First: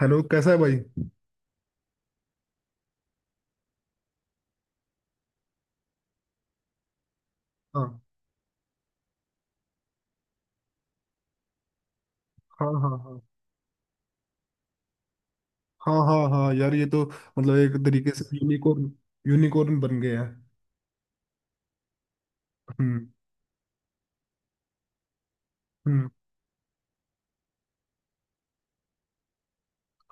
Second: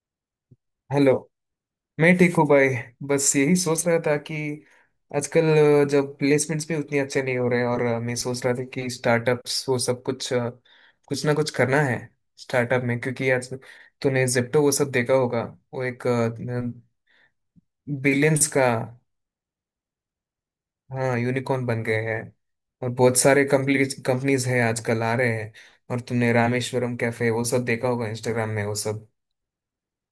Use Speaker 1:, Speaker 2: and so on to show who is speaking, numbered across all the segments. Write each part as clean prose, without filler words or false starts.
Speaker 1: Hello, कैसा है भाई।
Speaker 2: हेलो। मैं ठीक हूँ भाई। बस यही सोच रहा था कि आजकल, जब प्लेसमेंट्स भी उतनी अच्छे नहीं हो रहे हैं, और
Speaker 1: हाँ,
Speaker 2: मैं सोच रहा था कि स्टार्टअप्स वो सब कुछ, कुछ ना कुछ करना है
Speaker 1: हाँ,
Speaker 2: स्टार्टअप
Speaker 1: हाँ,
Speaker 2: में,
Speaker 1: हाँ,
Speaker 2: क्योंकि आज तूने जेप्टो वो सब देखा होगा। वो
Speaker 1: हाँ,
Speaker 2: एक
Speaker 1: हाँ, हाँ यार, ये तो मतलब एक तरीके से
Speaker 2: बिलियंस का।
Speaker 1: यूनिकॉर्न, यूनिकॉर्न बन गया है।
Speaker 2: हाँ, यूनिकॉर्न बन गए हैं। और
Speaker 1: हम्म।
Speaker 2: बहुत सारे कंपनीज हैं आजकल आ रहे हैं। और
Speaker 1: हम्म।
Speaker 2: तुमने रामेश्वरम कैफे वो सब देखा होगा इंस्टाग्राम में वो सब।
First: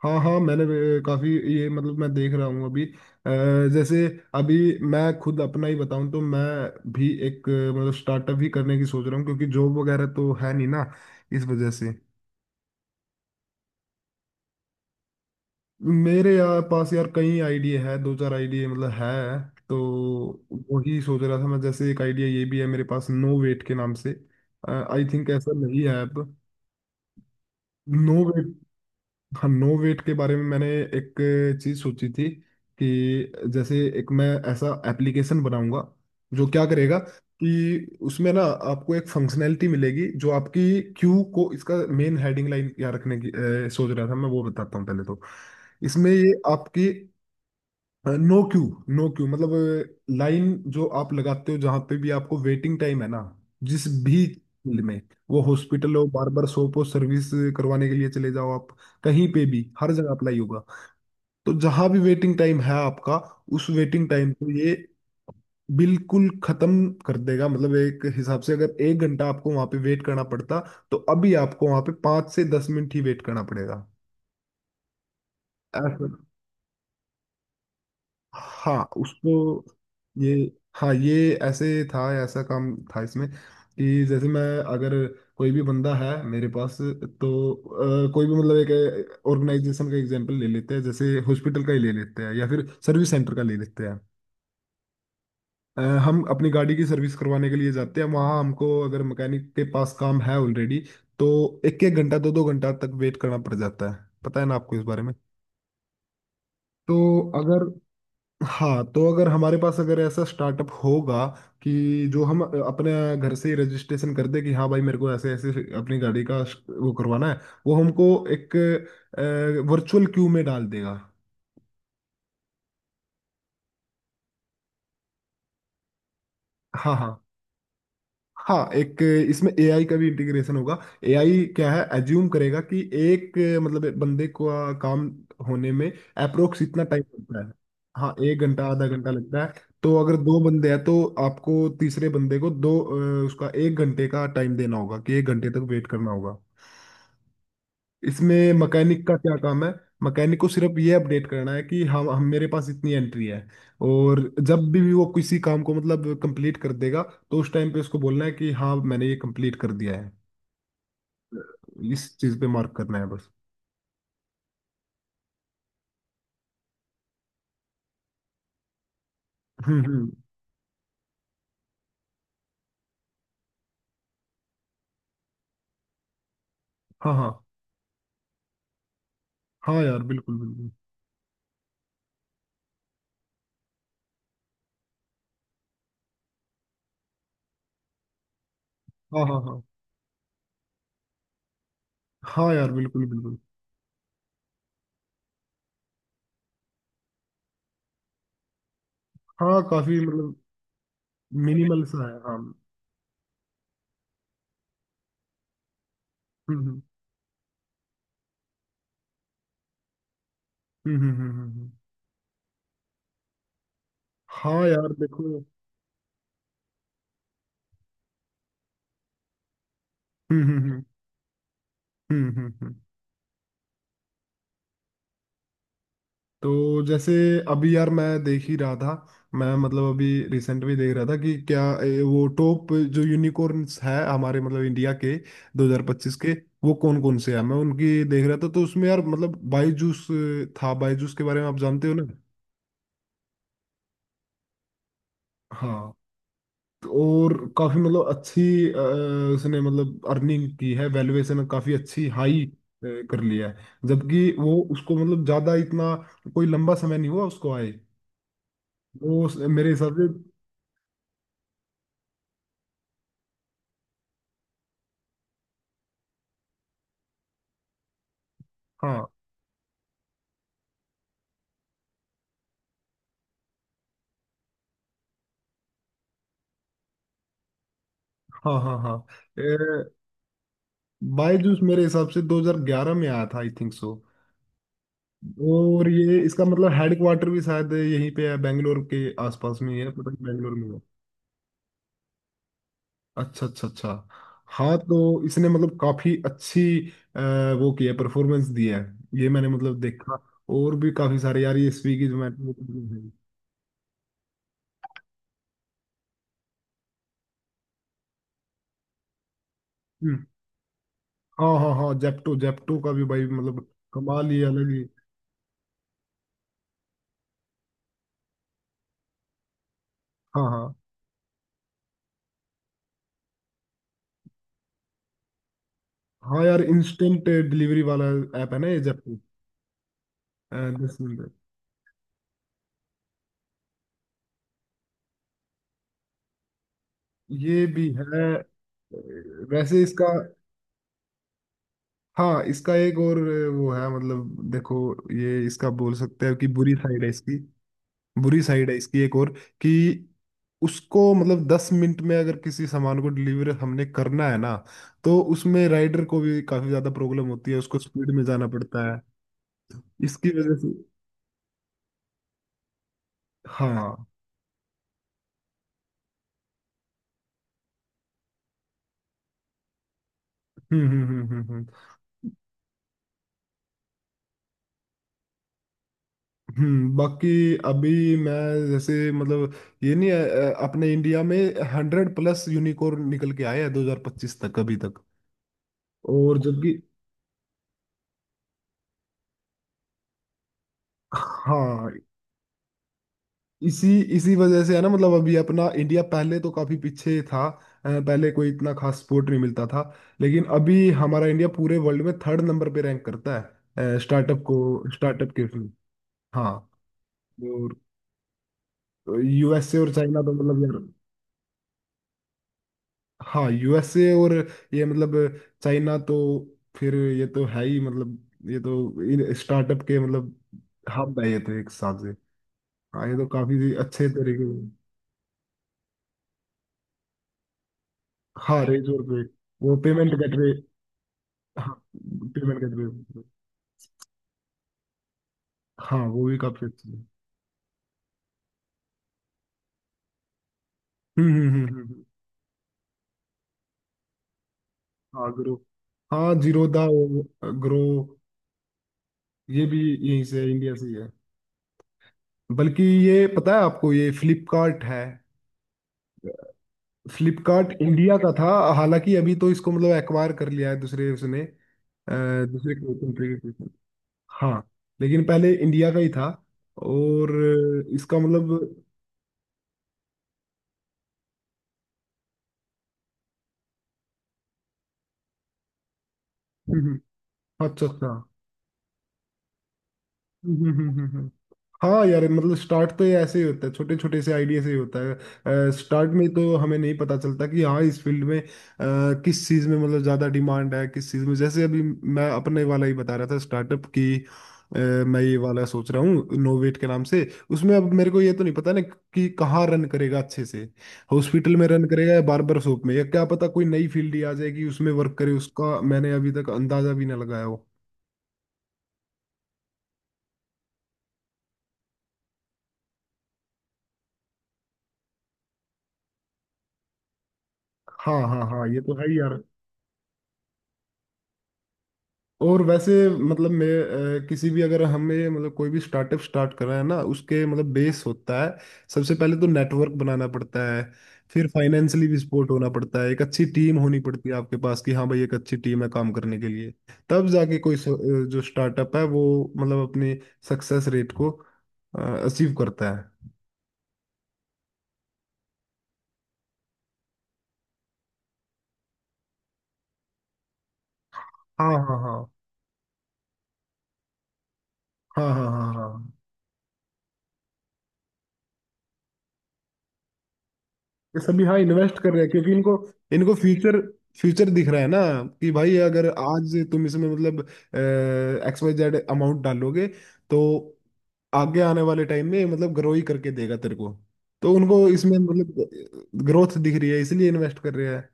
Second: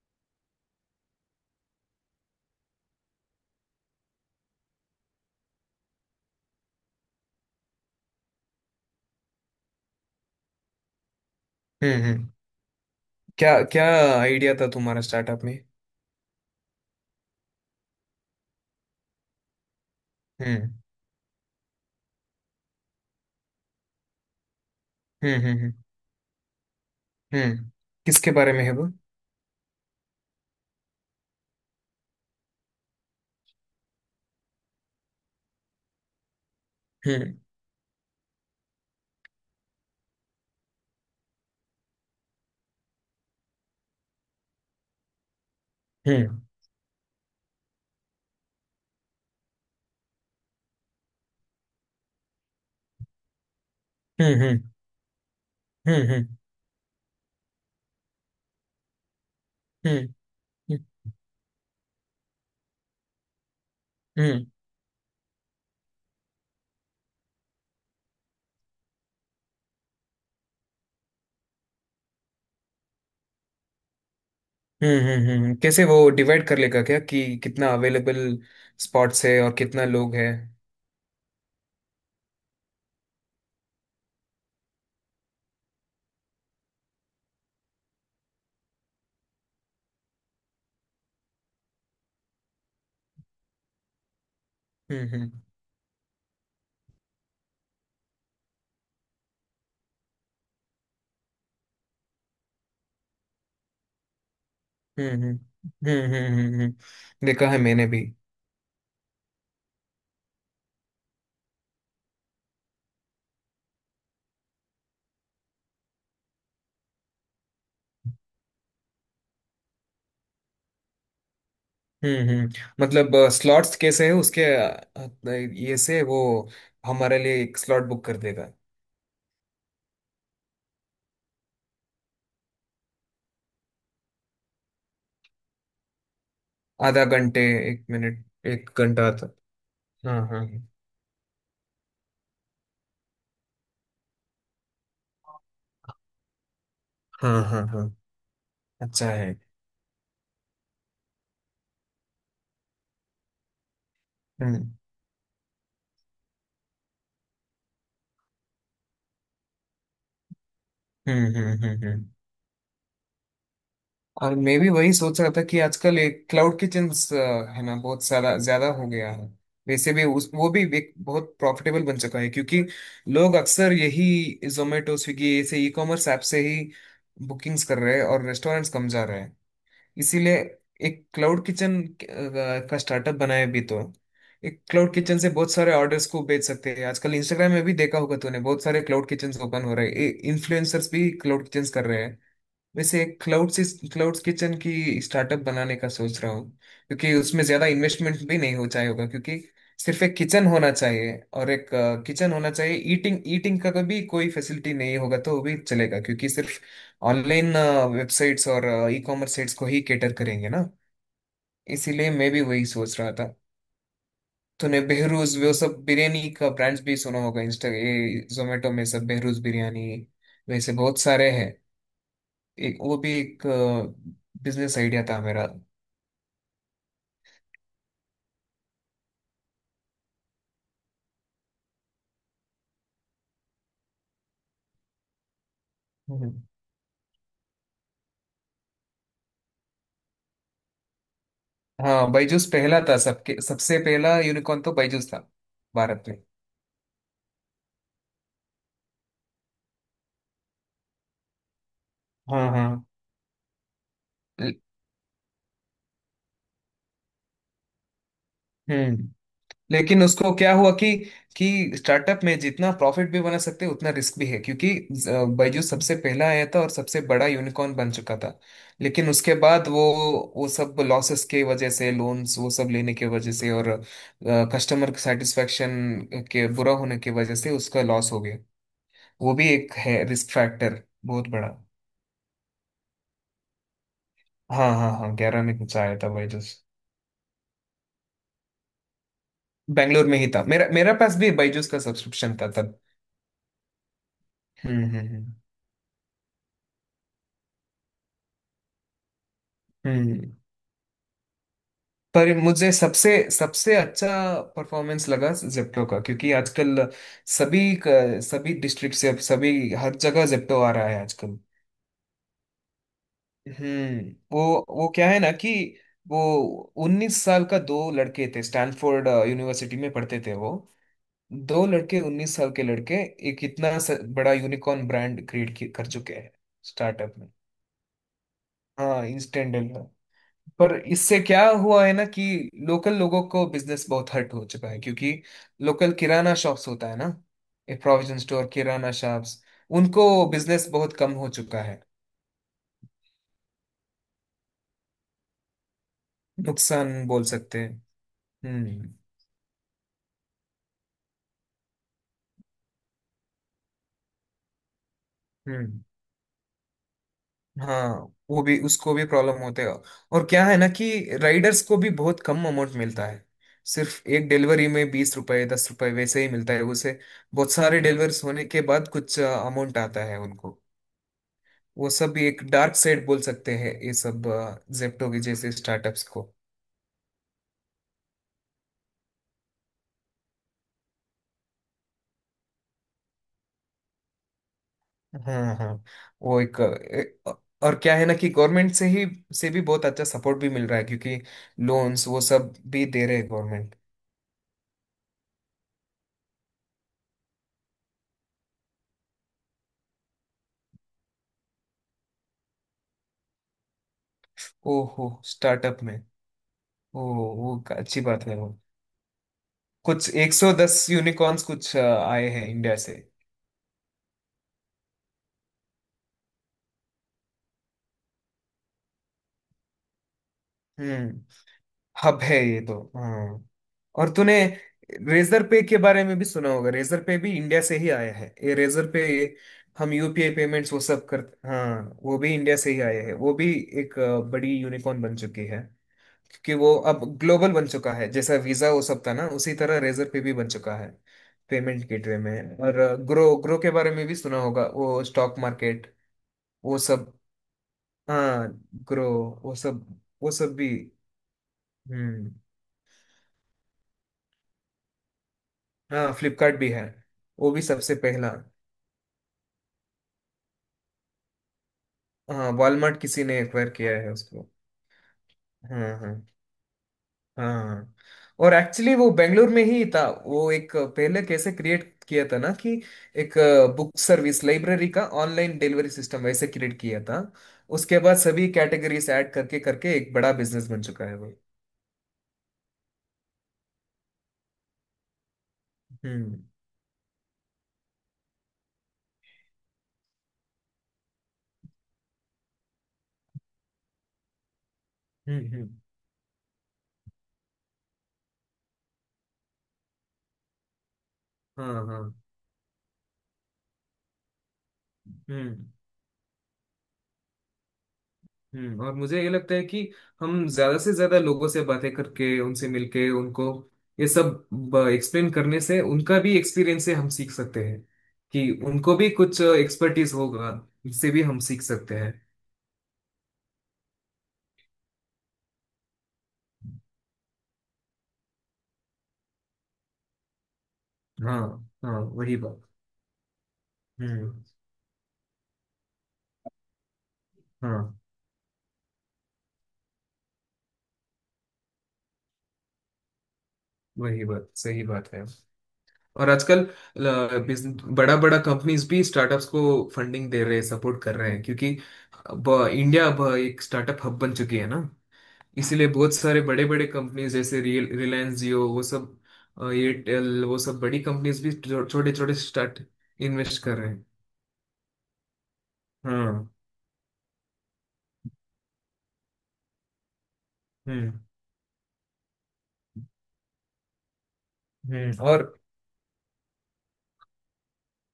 Speaker 1: हाँ हाँ, मैंने भी, काफी ये मतलब मैं देख रहा हूँ अभी। अ, जैसे, अभी मैं खुद अपना ही बताऊँ तो मैं भी एक, मतलब स्टार्टअप ही करने की सोच रहा हूँ क्योंकि जॉब वगैरह तो है नहीं ना। इस वजह से
Speaker 2: हम्म। क्या क्या आइडिया था तुम्हारा स्टार्टअप में?
Speaker 1: मेरे यार पास यार कई आइडिया है, दो चार आइडिया मतलब है तो।
Speaker 2: हम्म
Speaker 1: वही सोच रहा था मैं, जैसे एक आइडिया ये भी है मेरे पास, नो वेट के नाम से। आई थिंक,
Speaker 2: हम्म
Speaker 1: ऐसा
Speaker 2: हम्म हम्म
Speaker 1: नहीं है अब।
Speaker 2: हम्म।
Speaker 1: नो
Speaker 2: किसके
Speaker 1: वेट।
Speaker 2: बारे में है वो?
Speaker 1: हाँ, नो वेट के बारे में मैंने एक चीज सोची थी कि जैसे एक मैं ऐसा एप्लीकेशन बनाऊंगा, जो क्या करेगा
Speaker 2: हम्म
Speaker 1: कि उसमें ना आपको एक फंक्शनैलिटी मिलेगी जो आपकी क्यू को, इसका मेन हेडिंग लाइन क्या रखने की सोच रहा था मैं, वो बताता हूँ पहले तो। इसमें ये
Speaker 2: हम्म
Speaker 1: आपकी नो क्यू, नो क्यू मतलब लाइन जो आप लगाते हो, जहां पे भी आपको वेटिंग टाइम है ना, जिस भी
Speaker 2: हम्म हम्म
Speaker 1: फील्ड में, वो हॉस्पिटल हो,
Speaker 2: हम्म
Speaker 1: बार्बर शॉप हो, सर्विस करवाने के लिए चले जाओ आप, कहीं पे भी, हर
Speaker 2: हम्म
Speaker 1: जगह अप्लाई होगा। तो जहां भी वेटिंग टाइम है आपका, उस वेटिंग टाइम
Speaker 2: हम्म
Speaker 1: को ये बिल्कुल खत्म कर देगा। मतलब एक हिसाब से अगर एक घंटा आपको वहां पे वेट करना पड़ता, तो अभी आपको वहां पे 5 से 10 मिनट ही वेट करना पड़ेगा
Speaker 2: कैसे
Speaker 1: ऐसा।
Speaker 2: वो डिवाइड कर लेगा क्या, कि कितना अवेलेबल
Speaker 1: हाँ,
Speaker 2: स्पॉट्स है और
Speaker 1: उसको
Speaker 2: कितना लोग है?
Speaker 1: ये, हाँ ये ऐसे था, ऐसा काम था इसमें कि जैसे मैं, अगर कोई भी बंदा है मेरे पास तो कोई भी, मतलब एक ऑर्गेनाइजेशन का एग्जांपल ले लेते हैं, जैसे हॉस्पिटल का ही ले लेते हैं या फिर सर्विस सेंटर का ले लेते हैं।
Speaker 2: हम्म हम्म
Speaker 1: हम अपनी गाड़ी की सर्विस करवाने के लिए जाते हैं, वहाँ हमको अगर मैकेनिक के पास काम है ऑलरेडी, तो एक एक घंटा, दो दो घंटा तक वेट करना पड़ जाता है। पता है ना आपको इस बारे
Speaker 2: हम्म
Speaker 1: में।
Speaker 2: हम्म
Speaker 1: तो
Speaker 2: हम्म। देखा है
Speaker 1: अगर
Speaker 2: मैंने भी।
Speaker 1: हाँ, तो अगर हमारे पास अगर ऐसा स्टार्टअप होगा कि जो हम अपने घर से ही रजिस्ट्रेशन कर दे कि हाँ भाई मेरे को ऐसे ऐसे अपनी गाड़ी का वो करवाना है, वो हमको एक वर्चुअल क्यू में डाल देगा।
Speaker 2: हम्म। मतलब स्लॉट्स कैसे है उसके, ये से वो
Speaker 1: हाँ,
Speaker 2: हमारे
Speaker 1: हाँ,
Speaker 2: लिए एक स्लॉट बुक कर देगा।
Speaker 1: हाँ। एक इसमें एआई का भी इंटीग्रेशन होगा। एआई क्या है, एज्यूम करेगा कि एक मतलब एक बंदे को काम होने में अप्रोक्स इतना टाइम
Speaker 2: आधा घंटे,
Speaker 1: लगता है।
Speaker 2: एक
Speaker 1: हाँ,
Speaker 2: मिनट,
Speaker 1: एक घंटा
Speaker 2: एक
Speaker 1: आधा
Speaker 2: घंटा
Speaker 1: घंटा
Speaker 2: तक।
Speaker 1: लगता है। तो अगर
Speaker 2: हाँ
Speaker 1: दो
Speaker 2: हाँ
Speaker 1: बंदे हैं तो आपको तीसरे बंदे को दो, उसका एक घंटे का टाइम देना होगा कि एक घंटे तक वेट करना होगा।
Speaker 2: हाँ हाँ हाँ।
Speaker 1: इसमें मैकेनिक
Speaker 2: अच्छा
Speaker 1: का
Speaker 2: है।
Speaker 1: क्या काम है? मैकेनिक को सिर्फ ये अपडेट करना है कि हम मेरे पास इतनी एंट्री है, और जब भी वो किसी काम को मतलब कंप्लीट कर देगा, तो उस टाइम पे उसको बोलना है कि हाँ मैंने ये कंप्लीट कर दिया है,
Speaker 2: हम्म हम्म हम्म हम्म।
Speaker 1: इस चीज़ पे मार्क करना है बस।
Speaker 2: और मैं भी वही सोच रहा था कि आजकल एक क्लाउड किचन्स है ना, बहुत सारा ज्यादा हो गया है।
Speaker 1: हम्म।
Speaker 2: वैसे भी
Speaker 1: हम्म।
Speaker 2: उस वो भी एक बहुत प्रॉफिटेबल बन चुका है, क्योंकि लोग अक्सर यही जोमेटो स्विगी ऐसे ई कॉमर्स ऐप से ही
Speaker 1: हाँ, हाँ,
Speaker 2: बुकिंग्स कर रहे हैं और रेस्टोरेंट्स कम जा रहे हैं।
Speaker 1: हाँ यार,
Speaker 2: इसीलिए
Speaker 1: बिल्कुल बिल्कुल।
Speaker 2: एक क्लाउड किचन का स्टार्टअप बनाया भी तो एक क्लाउड किचन से बहुत सारे ऑर्डर्स को बेच सकते हैं। आजकल इंस्टाग्राम में भी देखा होगा तूने, बहुत सारे क्लाउड
Speaker 1: हाँ,
Speaker 2: किचन
Speaker 1: हाँ, हाँ,
Speaker 2: ओपन हो रहे हैं, इन्फ्लुएंसर्स भी क्लाउड किचन कर रहे हैं।
Speaker 1: हाँ यार,
Speaker 2: वैसे
Speaker 1: बिल्कुल बिल्कुल।
Speaker 2: क्लाउड्स क्लाउड्स किचन की स्टार्टअप बनाने का सोच रहा हूँ, क्योंकि उसमें ज़्यादा इन्वेस्टमेंट भी नहीं हो जाएगा। क्योंकि
Speaker 1: हाँ, काफी
Speaker 2: सिर्फ एक
Speaker 1: मतलब
Speaker 2: किचन होना चाहिए, और एक
Speaker 1: मिनिमल सा है
Speaker 2: किचन
Speaker 1: हाँ।
Speaker 2: होना
Speaker 1: हम्म,
Speaker 2: चाहिए। ईटिंग ईटिंग का कभी कोई फैसिलिटी नहीं होगा तो वो भी चलेगा, क्योंकि सिर्फ
Speaker 1: हम्म,
Speaker 2: ऑनलाइन वेबसाइट्स और ई कॉमर्स साइट्स को ही कैटर करेंगे ना।
Speaker 1: हम्म, हम्म,
Speaker 2: इसीलिए मैं भी वही सोच रहा था।
Speaker 1: हाँ
Speaker 2: तूने
Speaker 1: यार
Speaker 2: बेहरूज
Speaker 1: देखो।
Speaker 2: वो सब बिरयानी का ब्रांड्स भी सुना होगा, इंस्टा, ये जोमेटो में सब बेहरूज बिरयानी,
Speaker 1: हम्म, हम्म,
Speaker 2: वैसे
Speaker 1: हम्म,
Speaker 2: बहुत सारे हैं।
Speaker 1: हम्म, हम्म,
Speaker 2: एक वो भी एक बिजनेस आइडिया था मेरा।
Speaker 1: तो जैसे, अभी यार मैं देख ही रहा था, मैं मतलब अभी रिसेंट में देख रहा था कि क्या वो टॉप जो यूनिकॉर्न्स है हमारे मतलब इंडिया के 2025 के,
Speaker 2: हम्म।
Speaker 1: वो कौन कौन से हैं, मैं उनकी देख रहा था, तो उसमें यार मतलब बायजूस था। बायजूस के बारे में आप जानते हो ना।
Speaker 2: हाँ, बायजूस पहला था, सबके सबसे पहला यूनिकॉर्न तो बायजूस था
Speaker 1: हाँ।
Speaker 2: भारत में।
Speaker 1: तो और काफी मतलब अच्छी अ, उसने मतलब अर्निंग की है, वैल्यूएशन काफी अच्छी हाई
Speaker 2: हाँ हाँ।
Speaker 1: कर लिया है, जबकि वो
Speaker 2: ल-
Speaker 1: उसको मतलब ज्यादा इतना कोई लंबा समय नहीं हुआ उसको आए।
Speaker 2: हम्म।
Speaker 1: वो मेरे हिसाब
Speaker 2: लेकिन
Speaker 1: से।
Speaker 2: उसको क्या हुआ कि स्टार्टअप में जितना प्रॉफिट भी बना सकते हैं उतना रिस्क भी है। क्योंकि बायजूस सबसे पहला आया था और सबसे बड़ा यूनिकॉर्न बन चुका था, लेकिन
Speaker 1: हाँ,
Speaker 2: उसके बाद वो सब लॉसेस के वजह से, लोन्स वो सब लेने के वजह से, और कस्टमर सेटिस्फेक्शन के बुरा होने की वजह से उसका लॉस हो गया।
Speaker 1: हाँ, हाँ, हाँ।
Speaker 2: वो भी एक है रिस्क फैक्टर बहुत बड़ा।
Speaker 1: बायजूस मेरे हिसाब से 2011 में आया था, आई थिंक सो।
Speaker 2: हाँ हाँ हाँ, 11 में कुछ
Speaker 1: और
Speaker 2: आया था
Speaker 1: ये इसका
Speaker 2: बायजूस।
Speaker 1: मतलब हेड क्वार्टर भी शायद यहीं पे है, बेंगलोर के आसपास में ही है,
Speaker 2: बेंगलोर
Speaker 1: पता
Speaker 2: में
Speaker 1: नहीं,
Speaker 2: ही था,
Speaker 1: बेंगलोर
Speaker 2: मेरा
Speaker 1: में है।
Speaker 2: मेरा पास भी बायजूस का सब्सक्रिप्शन था तब।
Speaker 1: अच्छा, अच्छा, अच्छा। हाँ
Speaker 2: हम्म
Speaker 1: तो
Speaker 2: हम्म
Speaker 1: इसने मतलब काफी अच्छी अ, वो किया, परफॉर्मेंस दिया है ये मैंने मतलब
Speaker 2: हम्म
Speaker 1: देखा।
Speaker 2: हम्म।
Speaker 1: और भी काफी सारे यार, ये स्विगी,
Speaker 2: पर मुझे सबसे
Speaker 1: जोमेटो।
Speaker 2: सबसे अच्छा परफॉर्मेंस लगा जेप्टो का, क्योंकि आजकल सभी, सभी डिस्ट्रिक्ट से, अब सभी हर
Speaker 1: हम्म।
Speaker 2: जगह जेप्टो आ रहा है आजकल।
Speaker 1: हाँ, हाँ, हाँ, जेप्टो, जेप्टो का भी भाई मतलब
Speaker 2: हम्म।
Speaker 1: कमाल
Speaker 2: वो
Speaker 1: ही, अलग ही।
Speaker 2: वो क्या है ना कि वो 19 साल का दो लड़के थे, स्टैनफोर्ड यूनिवर्सिटी में पढ़ते थे
Speaker 1: हाँ,
Speaker 2: वो,
Speaker 1: हाँ,
Speaker 2: दो लड़के 19 साल के लड़के एक इतना बड़ा यूनिकॉर्न ब्रांड क्रिएट कर चुके हैं
Speaker 1: हाँ यार,
Speaker 2: स्टार्टअप
Speaker 1: इंस्टेंट
Speaker 2: में।
Speaker 1: डिलीवरी वाला ऐप है ना ये
Speaker 2: हाँ,
Speaker 1: जेप्टो।
Speaker 2: इंस्टेंट डील है। पर
Speaker 1: दस
Speaker 2: इससे
Speaker 1: नंबर।
Speaker 2: क्या हुआ है ना कि लोकल लोगों को बिजनेस बहुत हर्ट हो चुका है, क्योंकि लोकल किराना शॉप्स होता है ना,
Speaker 1: ये
Speaker 2: ये
Speaker 1: भी है।
Speaker 2: प्रोविजन
Speaker 1: अ,
Speaker 2: स्टोर किराना शॉप्स,
Speaker 1: वैसे इसका,
Speaker 2: उनको बिजनेस बहुत कम हो चुका है।
Speaker 1: हाँ इसका एक और वो है, मतलब देखो, ये इसका बोल सकते हैं कि बुरी साइड
Speaker 2: नुकसान
Speaker 1: है
Speaker 2: बोल
Speaker 1: इसकी,
Speaker 2: सकते हैं।
Speaker 1: बुरी साइड है
Speaker 2: हम्म
Speaker 1: इसकी एक और, कि उसको मतलब 10 मिनट में अगर किसी सामान को डिलीवर हमने करना है ना, तो उसमें
Speaker 2: हम्म।
Speaker 1: राइडर को भी काफी ज्यादा प्रॉब्लम होती है, उसको
Speaker 2: हाँ,
Speaker 1: स्पीड में
Speaker 2: वो
Speaker 1: जाना
Speaker 2: भी,
Speaker 1: पड़ता
Speaker 2: उसको
Speaker 1: है,
Speaker 2: भी प्रॉब्लम होते हैं। और
Speaker 1: इसकी
Speaker 2: क्या
Speaker 1: वजह
Speaker 2: है ना
Speaker 1: से।
Speaker 2: कि राइडर्स को भी बहुत कम अमाउंट मिलता है,
Speaker 1: हाँ।
Speaker 2: सिर्फ एक डिलीवरी में ₹20, ₹10 वैसे ही मिलता है उसे। बहुत सारे डिलीवर्स होने के बाद कुछ अमाउंट आता है उनको।
Speaker 1: हम्म, हम्म, हम्म, हम्म,
Speaker 2: वो सब एक डार्क साइड बोल सकते हैं ये सब, जेप्टो के जैसे स्टार्टअप्स को।
Speaker 1: हम्म, बाकी अभी मैं, जैसे मतलब ये नहीं है, अपने इंडिया में 100+ यूनिकॉर्न निकल के आए हैं 2025 तक अभी तक।
Speaker 2: हाँ हाँ।
Speaker 1: और
Speaker 2: वो एक,
Speaker 1: जबकि
Speaker 2: अ, और क्या है ना कि गवर्नमेंट से ही, से भी बहुत अच्छा सपोर्ट भी मिल रहा है, क्योंकि
Speaker 1: हाँ,
Speaker 2: लोन्स वो सब भी दे रहे हैं गवर्नमेंट।
Speaker 1: इसी इसी वजह से है ना, मतलब अभी अपना इंडिया पहले तो काफी पीछे था, पहले कोई इतना खास सपोर्ट नहीं मिलता था, लेकिन अभी हमारा इंडिया पूरे वर्ल्ड में थर्ड नंबर पे रैंक करता है, स्टार्टअप को,
Speaker 2: ओहो,
Speaker 1: स्टार्टअप के फील्ड।
Speaker 2: स्टार्टअप में।
Speaker 1: हाँ।
Speaker 2: ओ, वो
Speaker 1: और
Speaker 2: अच्छी बात है वो।
Speaker 1: यूएसए और
Speaker 2: कुछ
Speaker 1: चाइना तो मतलब यार।
Speaker 2: 110 यूनिकॉर्न्स कुछ आए हैं इंडिया से।
Speaker 1: हाँ, यूएसए और, ये मतलब चाइना तो फिर, ये तो है ही मतलब, ये तो इन स्टार्टअप के मतलब
Speaker 2: हम्म,
Speaker 1: हब है, ये तो एक हिसाब से।
Speaker 2: हब है ये तो,
Speaker 1: हाँ, ये तो
Speaker 2: हाँ।
Speaker 1: काफी अच्छे
Speaker 2: और तूने
Speaker 1: तरीके से-।
Speaker 2: रेजर पे के बारे में भी सुना होगा, रेजर पे भी इंडिया से ही आया है, ये
Speaker 1: हाँ, रेज
Speaker 2: रेजर
Speaker 1: और
Speaker 2: पे।
Speaker 1: पे, वो
Speaker 2: हम
Speaker 1: पेमेंट
Speaker 2: यूपीआई
Speaker 1: गेटवे।
Speaker 2: पेमेंट्स वो सब करते,
Speaker 1: हाँ,
Speaker 2: हाँ, वो भी इंडिया
Speaker 1: पेमेंट
Speaker 2: से ही आए हैं
Speaker 1: गेटवे।
Speaker 2: वो भी। एक बड़ी यूनिकॉर्न बन चुकी है।
Speaker 1: हाँ, वो भी
Speaker 2: क्योंकि
Speaker 1: काफी
Speaker 2: वो
Speaker 1: अच्छी है।
Speaker 2: अब ग्लोबल बन चुका है, जैसा वीजा वो सब था ना, उसी तरह रेजर पे भी बन चुका है
Speaker 1: हम्म, हम्म, हम्म,
Speaker 2: पेमेंट गेटवे में। और ग्रो ग्रो के बारे में भी सुना होगा वो,
Speaker 1: हाँ
Speaker 2: स्टॉक
Speaker 1: ग्रो।
Speaker 2: मार्केट
Speaker 1: हाँ
Speaker 2: वो
Speaker 1: जीरोधा,
Speaker 2: सब।
Speaker 1: ग्रो,
Speaker 2: हाँ, ग्रो वो
Speaker 1: ये भी
Speaker 2: सब,
Speaker 1: यहीं
Speaker 2: वो
Speaker 1: से,
Speaker 2: सब भी।
Speaker 1: इंडिया से ही है।
Speaker 2: हम्म।
Speaker 1: बल्कि ये पता है आपको ये फ्लिपकार्ट है,
Speaker 2: हाँ, फ्लिपकार्ट भी है, वो भी
Speaker 1: फ्लिपकार्ट
Speaker 2: सबसे
Speaker 1: इंडिया का
Speaker 2: पहला।
Speaker 1: था। हालांकि अभी तो इसको मतलब एक्वायर कर लिया है दूसरे उसने,
Speaker 2: हाँ,
Speaker 1: दूसरे
Speaker 2: वॉलमार्ट किसी
Speaker 1: कंट्री
Speaker 2: ने
Speaker 1: के।
Speaker 2: एक्वायर किया है उसको।
Speaker 1: हाँ, लेकिन पहले इंडिया
Speaker 2: हाँ
Speaker 1: का ही
Speaker 2: हाँ
Speaker 1: था, और
Speaker 2: हाँ।
Speaker 1: इसका
Speaker 2: और
Speaker 1: मतलब।
Speaker 2: एक्चुअली वो बेंगलोर में ही था। वो एक पहले कैसे क्रिएट किया था ना कि एक बुक सर्विस लाइब्रेरी का ऑनलाइन डिलीवरी सिस्टम वैसे
Speaker 1: हम्म,
Speaker 2: क्रिएट किया
Speaker 1: हम्म,
Speaker 2: था।
Speaker 1: अच्छा,
Speaker 2: उसके
Speaker 1: अच्छा।
Speaker 2: बाद सभी कैटेगरीज ऐड करके करके एक बड़ा बिजनेस बन चुका है
Speaker 1: हम्म,
Speaker 2: वो।
Speaker 1: हाँ यार, मतलब स्टार्ट तो ये ऐसे ही होता है, छोटे छोटे से आइडिया से ही होता है। स्टार्ट में
Speaker 2: हम्म
Speaker 1: तो हमें नहीं पता चलता कि हाँ इस फील्ड में किस चीज़ में मतलब ज़्यादा डिमांड है, किस चीज़ में, जैसे अभी मैं अपने वाला ही बता रहा था स्टार्टअप की। अ, मैं ये वाला
Speaker 2: हम्म।
Speaker 1: सोच रहा हूँ नोवेट के नाम से। उसमें अब मेरे को ये तो नहीं पता ना कि कहाँ रन करेगा अच्छे से, हॉस्पिटल में
Speaker 2: हाँ
Speaker 1: रन
Speaker 2: हाँ।
Speaker 1: करेगा या बार्बर शॉप में, या क्या पता कोई नई फील्ड ही आ जाएगी उसमें वर्क करे,
Speaker 2: हम्म
Speaker 1: उसका मैंने अभी तक अंदाजा भी ना लगाया हो।
Speaker 2: हम्म। और मुझे ये लगता है कि हम ज्यादा से ज्यादा लोगों से बातें करके, उनसे मिलके उनको ये सब एक्सप्लेन करने से, उनका भी एक्सपीरियंस से हम सीख सकते हैं,
Speaker 1: हाँ, हाँ,
Speaker 2: कि
Speaker 1: हाँ, ये तो
Speaker 2: उनको
Speaker 1: है
Speaker 2: भी
Speaker 1: ही यार।
Speaker 2: कुछ एक्सपर्टीज होगा, इससे भी हम सीख सकते हैं।
Speaker 1: और वैसे मतलब मैं, किसी भी अगर हमें मतलब कोई भी स्टार्टअप स्टार्ट कर रहे हैं ना, उसके मतलब बेस होता है। सबसे पहले तो नेटवर्क बनाना पड़ता है,
Speaker 2: हाँ
Speaker 1: फिर
Speaker 2: हाँ,
Speaker 1: फाइनेंशियली भी
Speaker 2: वही
Speaker 1: सपोर्ट
Speaker 2: बात।
Speaker 1: होना पड़ता है, एक अच्छी टीम होनी पड़ती है
Speaker 2: हम्म,
Speaker 1: आपके पास कि हाँ भाई, एक अच्छी टीम है काम करने के लिए, तब जाके कोई
Speaker 2: हाँ
Speaker 1: जो स्टार्टअप है वो मतलब अपनी सक्सेस रेट को अचीव करता है।
Speaker 2: वही बात, सही बात है। और आजकल बड़ा बड़ा कंपनीज भी स्टार्टअप्स को फंडिंग दे रहे हैं, सपोर्ट कर रहे हैं,
Speaker 1: हाँ,
Speaker 2: क्योंकि
Speaker 1: हाँ, हाँ,
Speaker 2: अब इंडिया अब एक स्टार्टअप हब बन चुकी है ना।
Speaker 1: हाँ, हाँ, हाँ,
Speaker 2: इसीलिए
Speaker 1: हाँ।
Speaker 2: बहुत सारे बड़े बड़े कंपनीज जैसे रियल रिलायंस जियो वो सब, एयरटेल वो सब बड़ी
Speaker 1: ये
Speaker 2: कंपनीज
Speaker 1: सभी
Speaker 2: भी
Speaker 1: हाँ इन्वेस्ट कर
Speaker 2: छोटे
Speaker 1: रहे हैं
Speaker 2: छोटे
Speaker 1: क्योंकि इनको
Speaker 2: स्टार्ट
Speaker 1: इनको
Speaker 2: इन्वेस्ट कर
Speaker 1: फ्यूचर,
Speaker 2: रहे हैं।
Speaker 1: फ्यूचर दिख रहा है ना, कि भाई अगर
Speaker 2: हाँ।
Speaker 1: आज तुम इसमें मतलब एक्स वाई जेड अमाउंट डालोगे, तो
Speaker 2: हम्म
Speaker 1: आगे आने वाले टाइम में मतलब ग्रो ही करके देगा तेरे को, तो उनको इसमें
Speaker 2: हम्म। और
Speaker 1: मतलब ग्रोथ दिख रही है, इसलिए इन्वेस्ट कर रहे हैं।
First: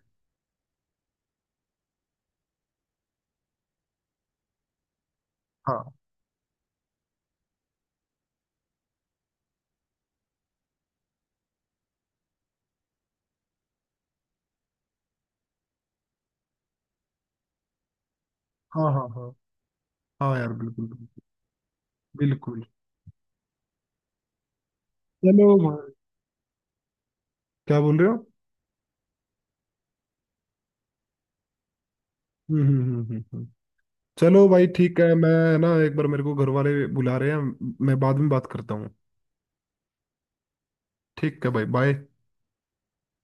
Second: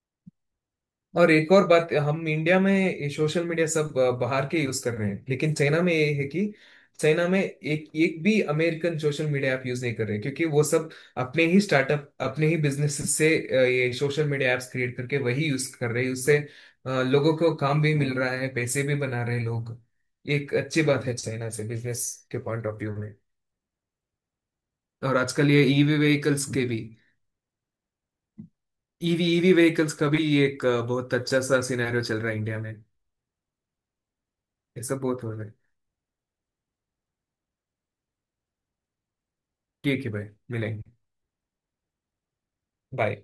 Speaker 2: और एक और बात, हम इंडिया में ये सोशल मीडिया सब, बाहर के यूज कर रहे हैं। लेकिन चाइना
Speaker 1: हाँ,
Speaker 2: में ये है कि चाइना में एक एक भी American social media app use नहीं कर रहे हैं, क्योंकि वो सब अपने ही स्टार्टअप अपने ही बिजनेस से, ये सोशल मीडिया ऐप्स क्रिएट करके वही यूज कर रहे हैं। उससे लोगों को काम भी मिल रहा है, पैसे
Speaker 1: हाँ,
Speaker 2: भी
Speaker 1: हाँ,
Speaker 2: बना
Speaker 1: हाँ,
Speaker 2: रहे हैं लोग।
Speaker 1: हाँ यार,
Speaker 2: एक अच्छी
Speaker 1: बिल्कुल
Speaker 2: बात है
Speaker 1: बिल्कुल।
Speaker 2: चाइना से बिजनेस के
Speaker 1: बिल्कुल।
Speaker 2: पॉइंट ऑफ व्यू में। और
Speaker 1: चलो
Speaker 2: आजकल ये
Speaker 1: भाई,
Speaker 2: ईवी व्हीकल्स के भी,
Speaker 1: क्या बोल रहे हो।
Speaker 2: ईवी ईवी व्हीकल्स का भी एक, बहुत अच्छा सा सिनेरियो चल रहा है इंडिया
Speaker 1: हम्म,
Speaker 2: में।
Speaker 1: हम्म, हम्म, हम्म, चलो भाई,
Speaker 2: ये सब
Speaker 1: ठीक है,
Speaker 2: बहुत
Speaker 1: मैं
Speaker 2: हो रहा है।
Speaker 1: ना एक बार, मेरे को घर वाले बुला रहे हैं, मैं बाद में बात करता हूँ।
Speaker 2: ठीक है भाई, मिलेंगे।
Speaker 1: ठीक है भाई, बाय।
Speaker 2: बाय।